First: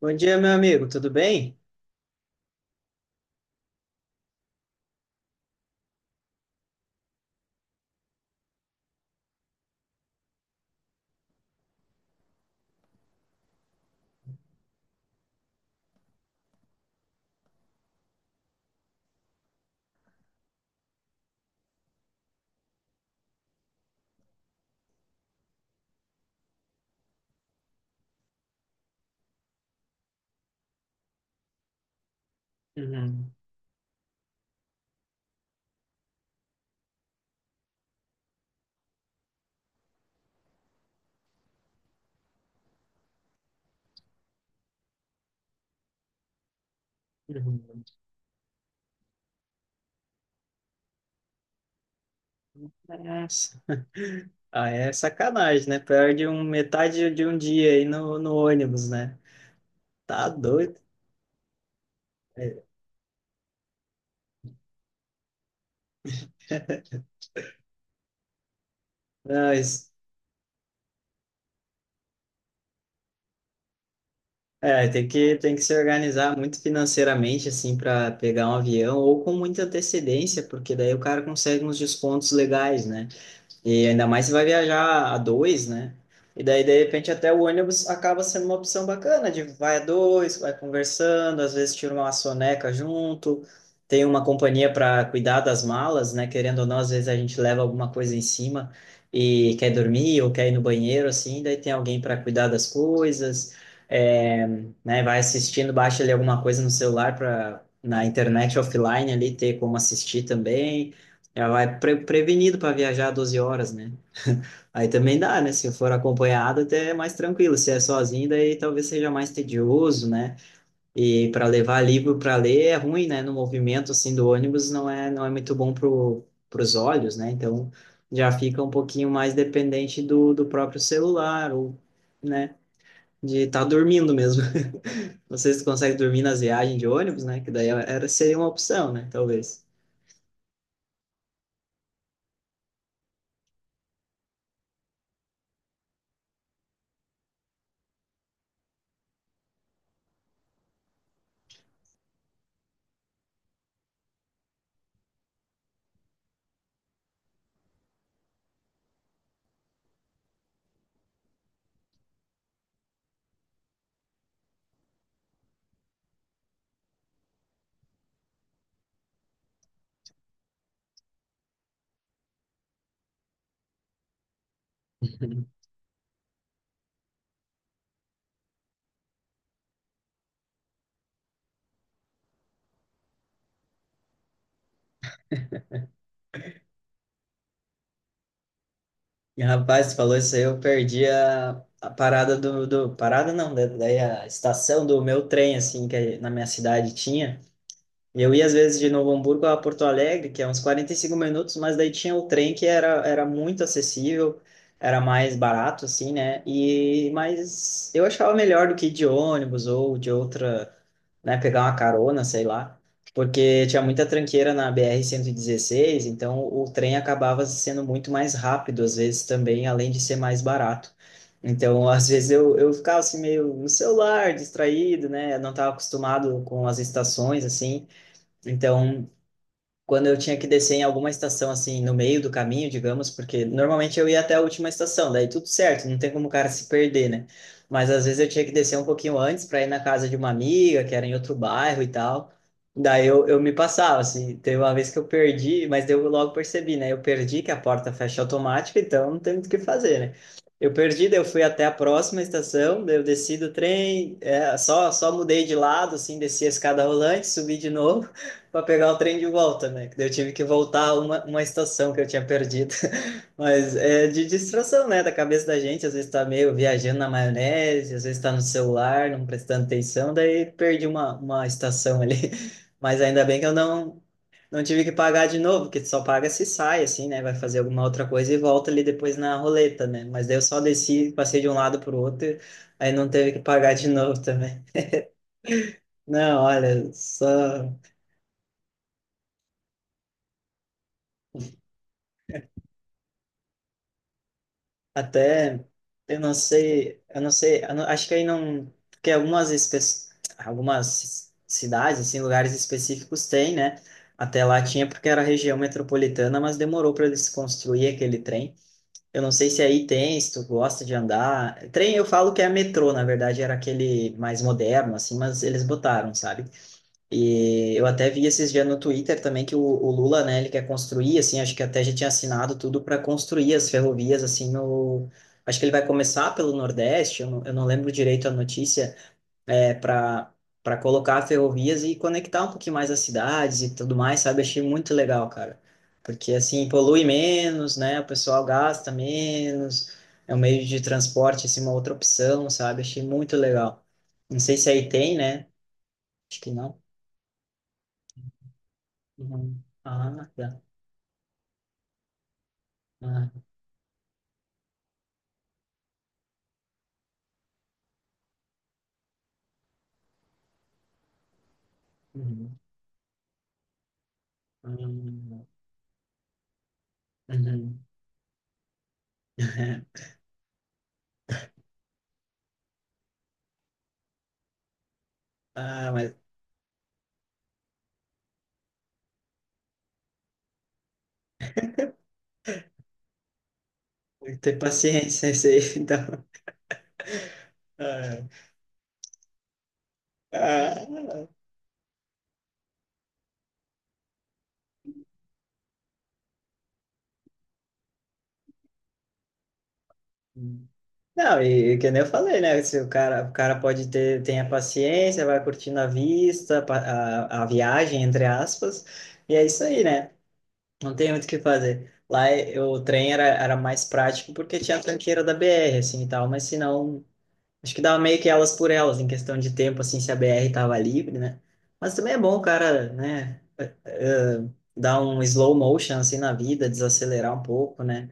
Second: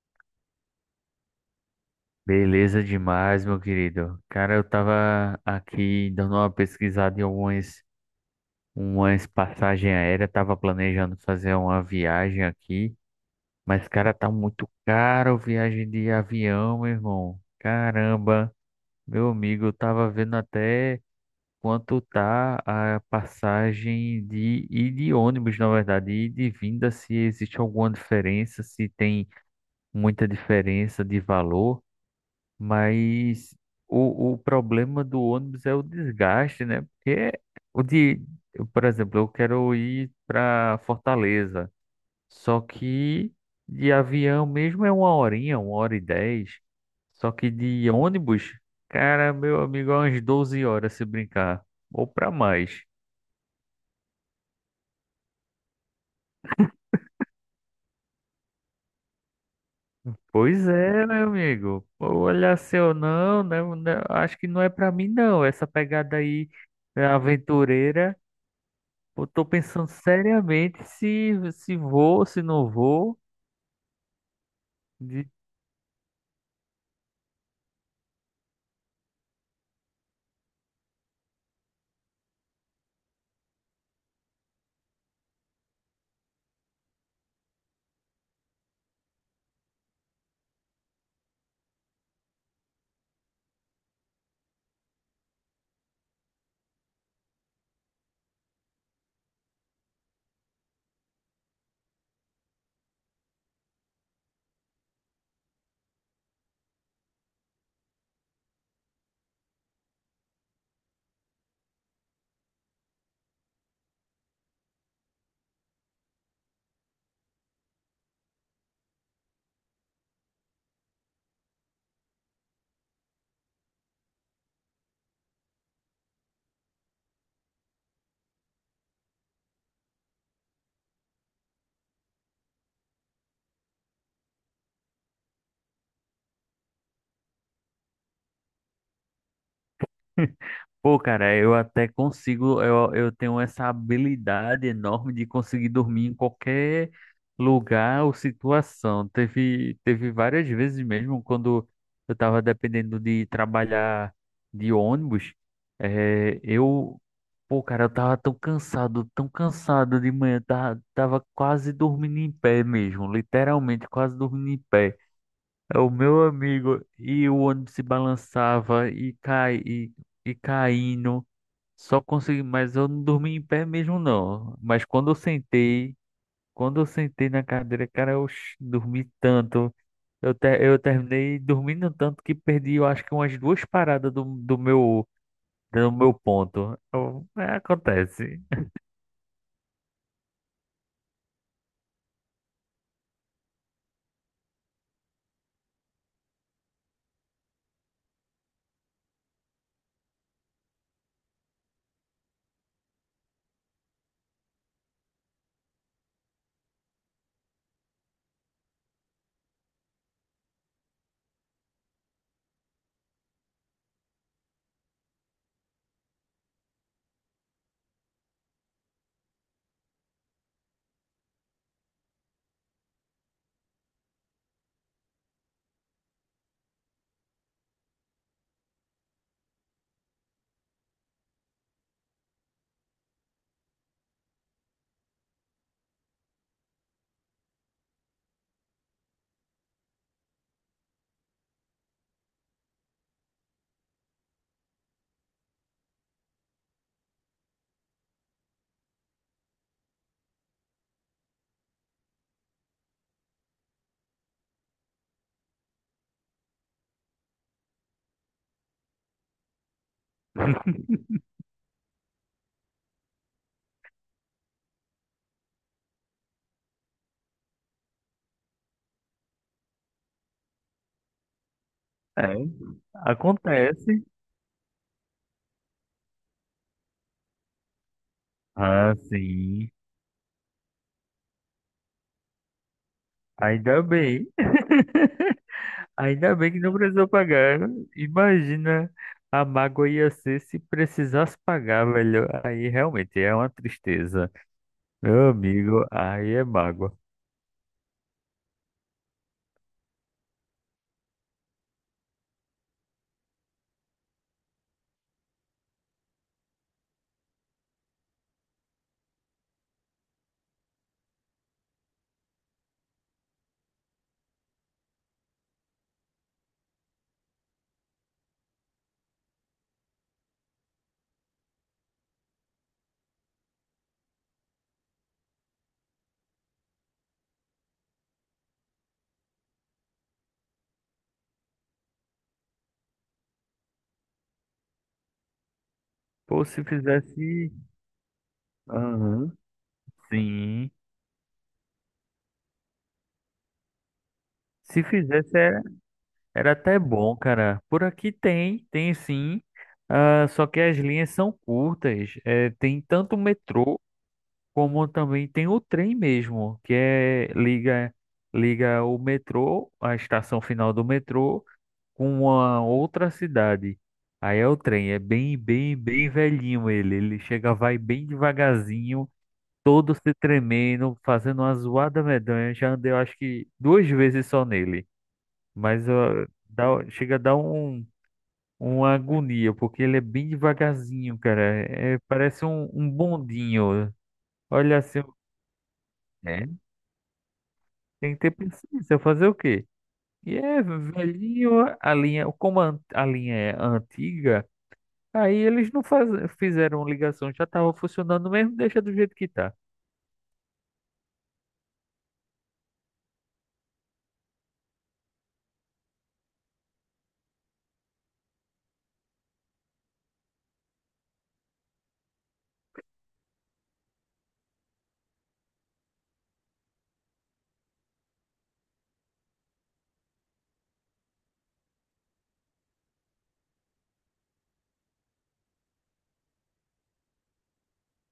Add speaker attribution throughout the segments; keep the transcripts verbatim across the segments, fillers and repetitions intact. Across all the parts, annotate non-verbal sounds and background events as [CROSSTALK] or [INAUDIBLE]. Speaker 1: Bom dia, meu amigo, tudo bem?
Speaker 2: Beleza demais, meu querido. Cara, eu tava aqui dando uma pesquisada em algumas umas passagens aéreas, tava planejando fazer uma viagem aqui, mas cara, tá muito caro viagem de avião, meu irmão. Caramba, meu amigo, eu tava vendo até quanto tá a passagem de e de ônibus, na verdade, e de vinda, se existe alguma diferença, se tem muita diferença de valor.
Speaker 1: Uhum,
Speaker 2: Mas o, o problema do ônibus é o desgaste, né? Porque o de, eu, por exemplo, eu quero ir para Fortaleza, só que de avião mesmo é uma horinha, uma hora e dez. Só que
Speaker 1: uhum.
Speaker 2: de ônibus, cara, meu amigo, é umas doze horas se brincar, ou para mais.
Speaker 1: Nossa. [LAUGHS] Ah, é sacanagem, né? Perde um, metade de um dia aí no, no ônibus, né? Tá
Speaker 2: Pois
Speaker 1: doido.
Speaker 2: é, meu amigo. Olha,
Speaker 1: É,
Speaker 2: seu, não, né? né, Acho que não é para mim, não. Essa pegada aí é aventureira. Eu tô pensando
Speaker 1: mas,
Speaker 2: seriamente se, se vou, se não vou.
Speaker 1: é, tem
Speaker 2: De...
Speaker 1: que, tem que se organizar muito financeiramente, assim, para pegar um avião ou com muita antecedência, porque daí o cara consegue uns descontos legais, né? E ainda mais se vai viajar a dois, né? E daí, de repente, até o ônibus acaba sendo uma opção bacana, de vai a dois, vai conversando, às vezes tira uma soneca junto, tem uma companhia para cuidar das malas, né? Querendo ou não, às vezes a gente leva alguma coisa em cima e quer dormir ou quer ir no banheiro, assim, daí tem alguém para cuidar das coisas, é, né? Vai assistindo, baixa ali alguma coisa no celular para na internet offline ali ter como assistir também. Já vai pre- prevenido para viajar doze horas, né? Aí também dá, né? Se for acompanhado, até é mais tranquilo. Se é sozinho, daí talvez seja mais tedioso, né? E para levar livro para ler é ruim, né? No movimento assim do ônibus não é não é muito bom pro, pros olhos, né? Então já fica um pouquinho mais dependente do, do próprio celular ou, né? De estar dormindo mesmo. [LAUGHS] Não sei se tu consegue dormir nas viagens de ônibus, né? Que daí é, era seria uma opção, né? Talvez.
Speaker 2: [LAUGHS] Pô, cara, eu até consigo, eu, eu tenho essa habilidade enorme de conseguir dormir em qualquer lugar ou situação. Teve, teve várias vezes mesmo quando eu tava dependendo de trabalhar de ônibus, eh, eu, pô, cara, eu tava tão cansado, tão cansado de manhã, tava, tava quase dormindo em pé mesmo, literalmente quase dormindo em pé. É, o meu amigo, e o ônibus se balançava e cai e, e caindo. Só consegui, mas eu não dormi em pé mesmo, não. Mas quando eu
Speaker 1: [LAUGHS]
Speaker 2: sentei, quando eu sentei na cadeira, cara, eu ch- dormi tanto. Eu, ter, eu terminei dormindo tanto que perdi, eu acho que umas duas paradas do, do meu do meu ponto. Eu- é, acontece.
Speaker 1: E, rapaz, tu falou isso aí, eu perdi a, a parada do, do... Parada não, da- daí a estação do meu trem, assim, que na minha cidade tinha. E eu ia às vezes de Novo Hamburgo a Porto Alegre, que é uns quarenta e cinco minutos, mas daí tinha o trem que era, era muito acessível, era mais barato, assim, né? E, mas eu achava melhor do que ir de ônibus ou de outra, né, pegar uma carona, sei lá, porque tinha muita tranqueira na B R cento e dezesseis, então o trem acabava sendo muito mais rápido, às vezes também, além de ser mais barato. Então, [LAUGHS] às vezes eu, eu, ficava assim meio no celular, distraído, né? Eu não estava acostumado com as estações, assim. Então, quando eu tinha que descer em alguma estação, assim, no meio do caminho, digamos, porque normalmente eu ia até a última estação, daí tudo certo, não tem como o cara se perder, né? Mas às vezes eu tinha que descer um pouquinho antes para ir na casa de uma amiga, que era em outro bairro e tal. Daí eu, eu me passava, assim, teve uma vez que eu perdi, mas daí eu logo percebi, né? Eu perdi que a porta fecha automática, então não tem muito o que fazer, né? Eu perdi, daí eu fui até a próxima estação, daí eu desci do trem, é, só, só mudei de lado, assim, desci a escada rolante, subi de novo para pegar o trem de volta, né? Que daí Eu tive que voltar uma,
Speaker 2: [LAUGHS]
Speaker 1: uma estação que eu tinha perdido. [LAUGHS] Mas é de distração, né? Da cabeça da gente, às vezes tá meio viajando na maionese, às vezes tá no celular, não prestando atenção, daí perdi uma, uma estação ali.
Speaker 2: É,
Speaker 1: [LAUGHS] Mas ainda bem que eu não,
Speaker 2: acontece.
Speaker 1: não tive que pagar de novo, porque só paga se sai, assim, né? Vai fazer alguma outra coisa e volta ali
Speaker 2: Ah,
Speaker 1: depois na
Speaker 2: sim.
Speaker 1: roleta, né? Mas daí eu só desci, passei de um lado pro outro, aí não teve que pagar
Speaker 2: Ainda
Speaker 1: de [LAUGHS] novo
Speaker 2: bem.
Speaker 1: também.
Speaker 2: [LAUGHS] Ainda
Speaker 1: Não,
Speaker 2: bem que não
Speaker 1: olha,
Speaker 2: precisou pagar.
Speaker 1: só.
Speaker 2: Imagina a mágoa ia ser se precisasse pagar, velho. Aí realmente é uma tristeza. Meu
Speaker 1: Até,
Speaker 2: amigo,
Speaker 1: eu não
Speaker 2: aí é mágoa.
Speaker 1: sei, eu não sei, eu não- acho que aí não, porque algumas espe- algumas cidades, assim, lugares específicos tem, né? Até lá tinha porque era região metropolitana, mas demorou para eles construir aquele trem. Eu não sei se aí tem, se tu gosta de andar. Trem eu falo que é metrô, na verdade era aquele mais moderno, assim, mas eles botaram, sabe? E eu até vi esses dias no Twitter também que o, o Lula, né, ele quer construir, assim, acho que até já tinha assinado tudo para construir as ferrovias, assim, no... Acho que ele vai começar pelo Nordeste, eu não, eu não lembro direito a notícia, é, para para colocar ferrovias e conectar um pouquinho mais as cidades e tudo mais, sabe? Achei muito legal, cara. Porque,
Speaker 2: Pô, se
Speaker 1: assim, polui
Speaker 2: fizesse.
Speaker 1: menos, né, o pessoal gasta
Speaker 2: Aham.
Speaker 1: menos, é um meio
Speaker 2: Sim.
Speaker 1: de transporte, assim, uma outra opção, sabe? Achei muito legal. Não sei se
Speaker 2: Se
Speaker 1: aí tem,
Speaker 2: fizesse,
Speaker 1: né?
Speaker 2: era,
Speaker 1: Acho que
Speaker 2: era
Speaker 1: não.
Speaker 2: até bom, cara. Por aqui tem, tem sim.
Speaker 1: Uhum.
Speaker 2: Ah,
Speaker 1: Ah,
Speaker 2: só que
Speaker 1: tá.
Speaker 2: as linhas são curtas. É, tem tanto o
Speaker 1: Ah,
Speaker 2: metrô como também tem o trem mesmo, que é liga liga o metrô, a estação final do metrô com
Speaker 1: uhum.
Speaker 2: uma outra cidade. Aí é o trem, é bem,
Speaker 1: Uhum.
Speaker 2: bem, bem velhinho ele. Ele chega, vai
Speaker 1: Uhum.
Speaker 2: bem devagarzinho, todo
Speaker 1: [LAUGHS]
Speaker 2: se tremendo, fazendo uma zoada medonha. Já andei, eu acho que duas vezes só nele. Mas
Speaker 1: Ah, mas
Speaker 2: ó, dá- chega a dar um, uma agonia, porque ele é bem devagarzinho, cara. É, parece um, um bondinho.
Speaker 1: tem que ter
Speaker 2: Olha assim,
Speaker 1: paciência isso aí, [LAUGHS] então.
Speaker 2: é, tem que
Speaker 1: Ah,
Speaker 2: ter paciência, fazer o quê? E é
Speaker 1: ah. Ah.
Speaker 2: velhinho a linha, como a, a linha é antiga. Aí eles não faz... fizeram ligação, já tava funcionando mesmo, deixa do jeito que tá.
Speaker 1: Não, e e que nem eu falei, né? Se o cara, o cara pode ter, tem a paciência, vai curtindo a vista, pa- a, a viagem, entre aspas, e é isso aí, né? Não tem muito o que fazer. Lá, eh, o trem era, era mais prático porque tinha a tranqueira da B R, assim, e tal, mas se não, acho que dava meio que elas por elas, em questão de tempo, assim, se a B R tava livre, né? Mas também é bom o cara, né, eh, dar um slow motion, assim, na vida, desacelerar um pouco, né?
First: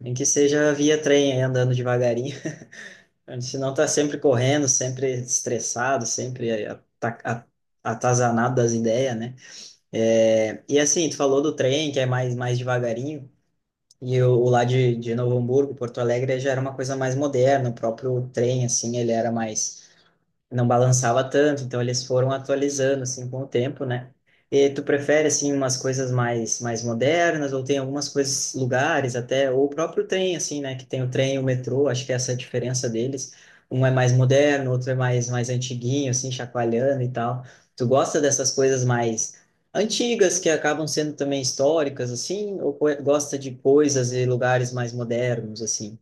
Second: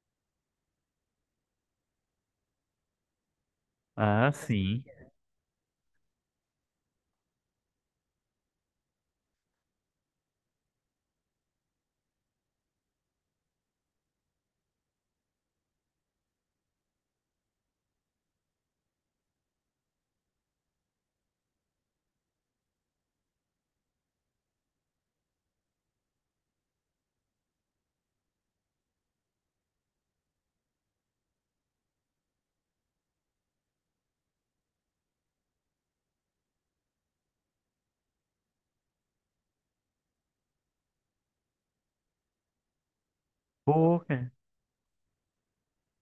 Speaker 1: Nem que seja via trem, aí, andando devagarinho. [LAUGHS] Senão tá sempre
Speaker 2: Ah, Ah,
Speaker 1: correndo,
Speaker 2: sim,
Speaker 1: sempre
Speaker 2: entendi.
Speaker 1: estressado, sempre ata- a- atazanado das ideias, né? É, e assim, tu falou do trem, que é mais, mais devagarinho, e o, o lá de, de Novo Hamburgo, Porto Alegre, já era uma coisa mais moderna, o próprio trem, assim, ele era mais, não balançava tanto, então eles foram atualizando assim com o tempo, né? E tu prefere assim umas coisas mais mais modernas ou tem algumas coisas, lugares até ou o próprio trem assim, né, que tem o trem e o metrô, acho que essa é a diferença deles. Um é mais moderno, outro é mais mais antiguinho assim, chacoalhando e tal. Tu gosta dessas coisas mais antigas que acabam sendo também históricas assim, ou co- gosta de
Speaker 2: Pô,
Speaker 1: coisas e
Speaker 2: cara,
Speaker 1: lugares mais modernos assim?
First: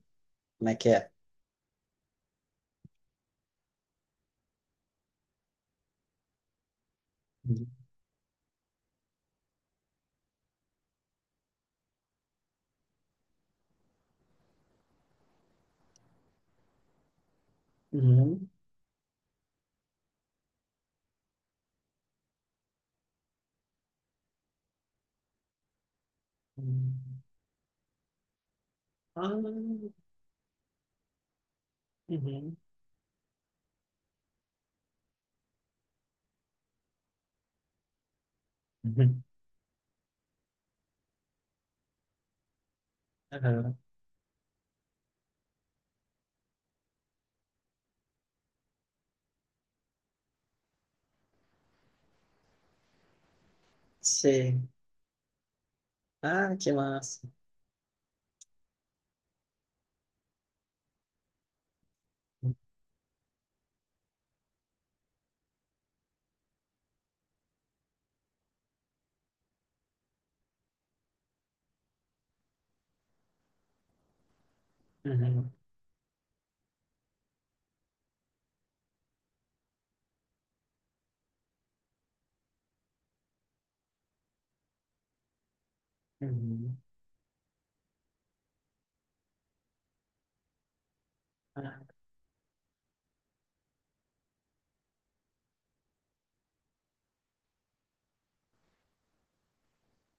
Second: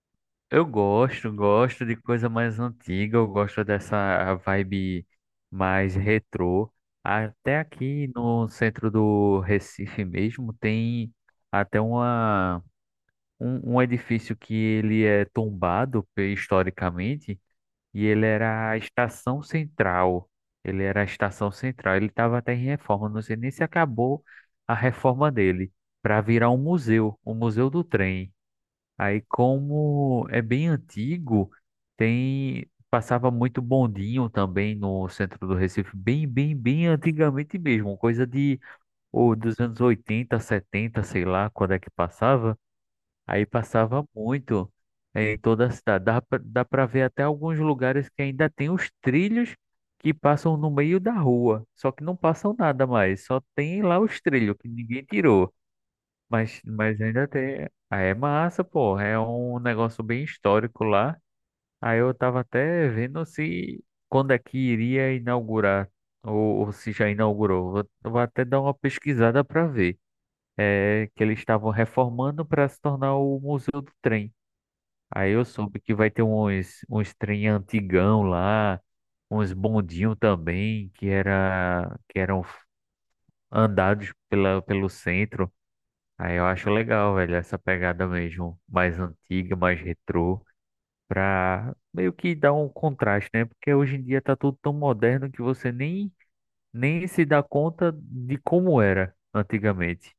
Speaker 2: eu
Speaker 1: Como é que é?
Speaker 2: gosto, gosto de coisa mais antiga, eu gosto dessa vibe mais retrô. Até aqui no centro do Recife mesmo tem até uma, um, um edifício que ele é tombado pe- historicamente. E ele
Speaker 1: Uhum.
Speaker 2: era a estação central. Ele era a estação central. Ele estava até em reforma. Não sei nem se acabou a reforma dele para virar um museu,
Speaker 1: Uhum.
Speaker 2: o Museu do Trem. Aí,
Speaker 1: Ah.
Speaker 2: como é bem antigo,
Speaker 1: Uhum.
Speaker 2: tem passava muito bondinho também no centro do Recife, bem, bem, bem antigamente mesmo, coisa de
Speaker 1: Uhum.
Speaker 2: ou dos anos oitenta, setenta, sei lá, quando é que passava. Aí
Speaker 1: Aham.
Speaker 2: passava muito em toda a cidade. Dá pra, dá pra ver até alguns lugares que ainda tem os trilhos que passam no meio da rua. Só que não passam nada mais. Só tem lá os trilhos
Speaker 1: Sei.
Speaker 2: que ninguém tirou.
Speaker 1: Ah,
Speaker 2: Mas,
Speaker 1: que
Speaker 2: mas
Speaker 1: massa.
Speaker 2: ainda tem. Ah, é massa, pô. É um negócio bem histórico lá. Aí eu tava até vendo se quando é que iria inaugurar. Ou, ou se já inaugurou. Vou, vou até dar uma pesquisada pra ver. É que eles estavam reformando para se tornar o Museu do Trem. Aí eu
Speaker 1: Uhum.
Speaker 2: soube que vai ter uns, uns trem antigão lá, uns bondinhos também, que era, que eram andados pela, pelo centro. Aí eu acho
Speaker 1: Uhum.
Speaker 2: legal, velho, essa pegada mesmo, mais antiga, mais retrô, pra
Speaker 1: Ah.
Speaker 2: meio que dar um contraste, né? Porque hoje em dia tá tudo tão moderno que você nem, nem se dá conta de como era antigamente.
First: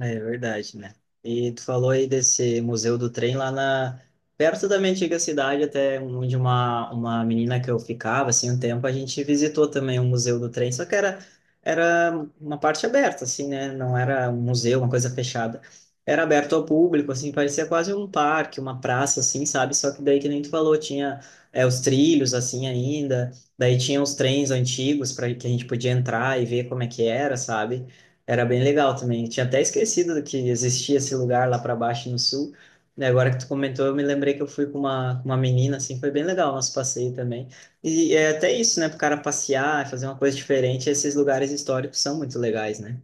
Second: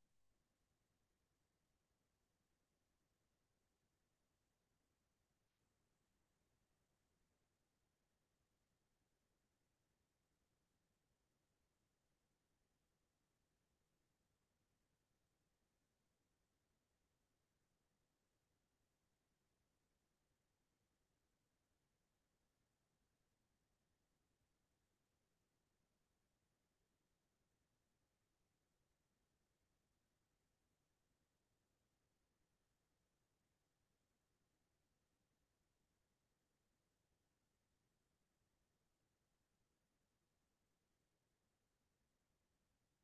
Speaker 1: É verdade, né? E tu falou aí desse Museu do Trem. Lá na, perto da minha antiga cidade, até onde uma, uma, menina que eu ficava, assim, um tempo, a gente visitou também o Museu do Trem, só que era, era uma parte aberta, assim, né? Não era um museu, uma coisa fechada. Era aberto ao público, assim, parecia quase um parque, uma praça, assim, sabe? Só que daí, que nem tu falou, tinha é, os trilhos, assim, ainda, daí tinha os trens antigos para que a gente podia entrar e ver como é que era, sabe? Era bem legal também. Eu tinha até esquecido que existia esse lugar lá para baixo no sul. E agora que tu comentou, eu me lembrei que eu fui com uma, com uma menina, assim, foi bem legal o nosso passeio também. E é até isso, né? Pro cara passear, fazer uma coisa diferente, esses lugares históricos são muito legais, né?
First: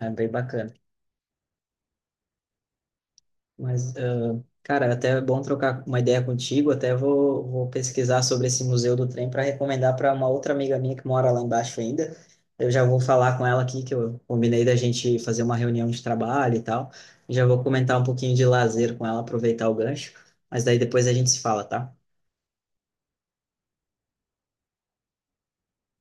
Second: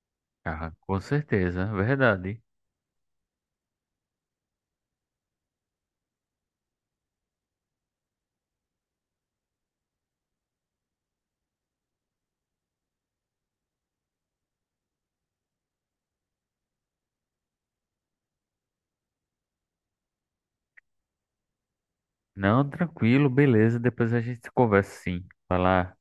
Speaker 1: É bem
Speaker 2: Ah,
Speaker 1: bacana.
Speaker 2: com certeza, verdade.
Speaker 1: Mas, ah, cara, até é bom trocar uma ideia contigo. Até vou, vou pesquisar sobre esse Museu do Trem para recomendar para uma outra amiga minha que mora lá embaixo ainda. Eu já vou falar com ela aqui, que eu combinei da gente fazer uma reunião de trabalho e tal. Já vou comentar um pouquinho de lazer com ela, aproveitar o gancho. Mas daí depois a gente se fala, tá?
Speaker 2: Não, tranquilo, beleza. Depois a gente conversa, sim. Falar.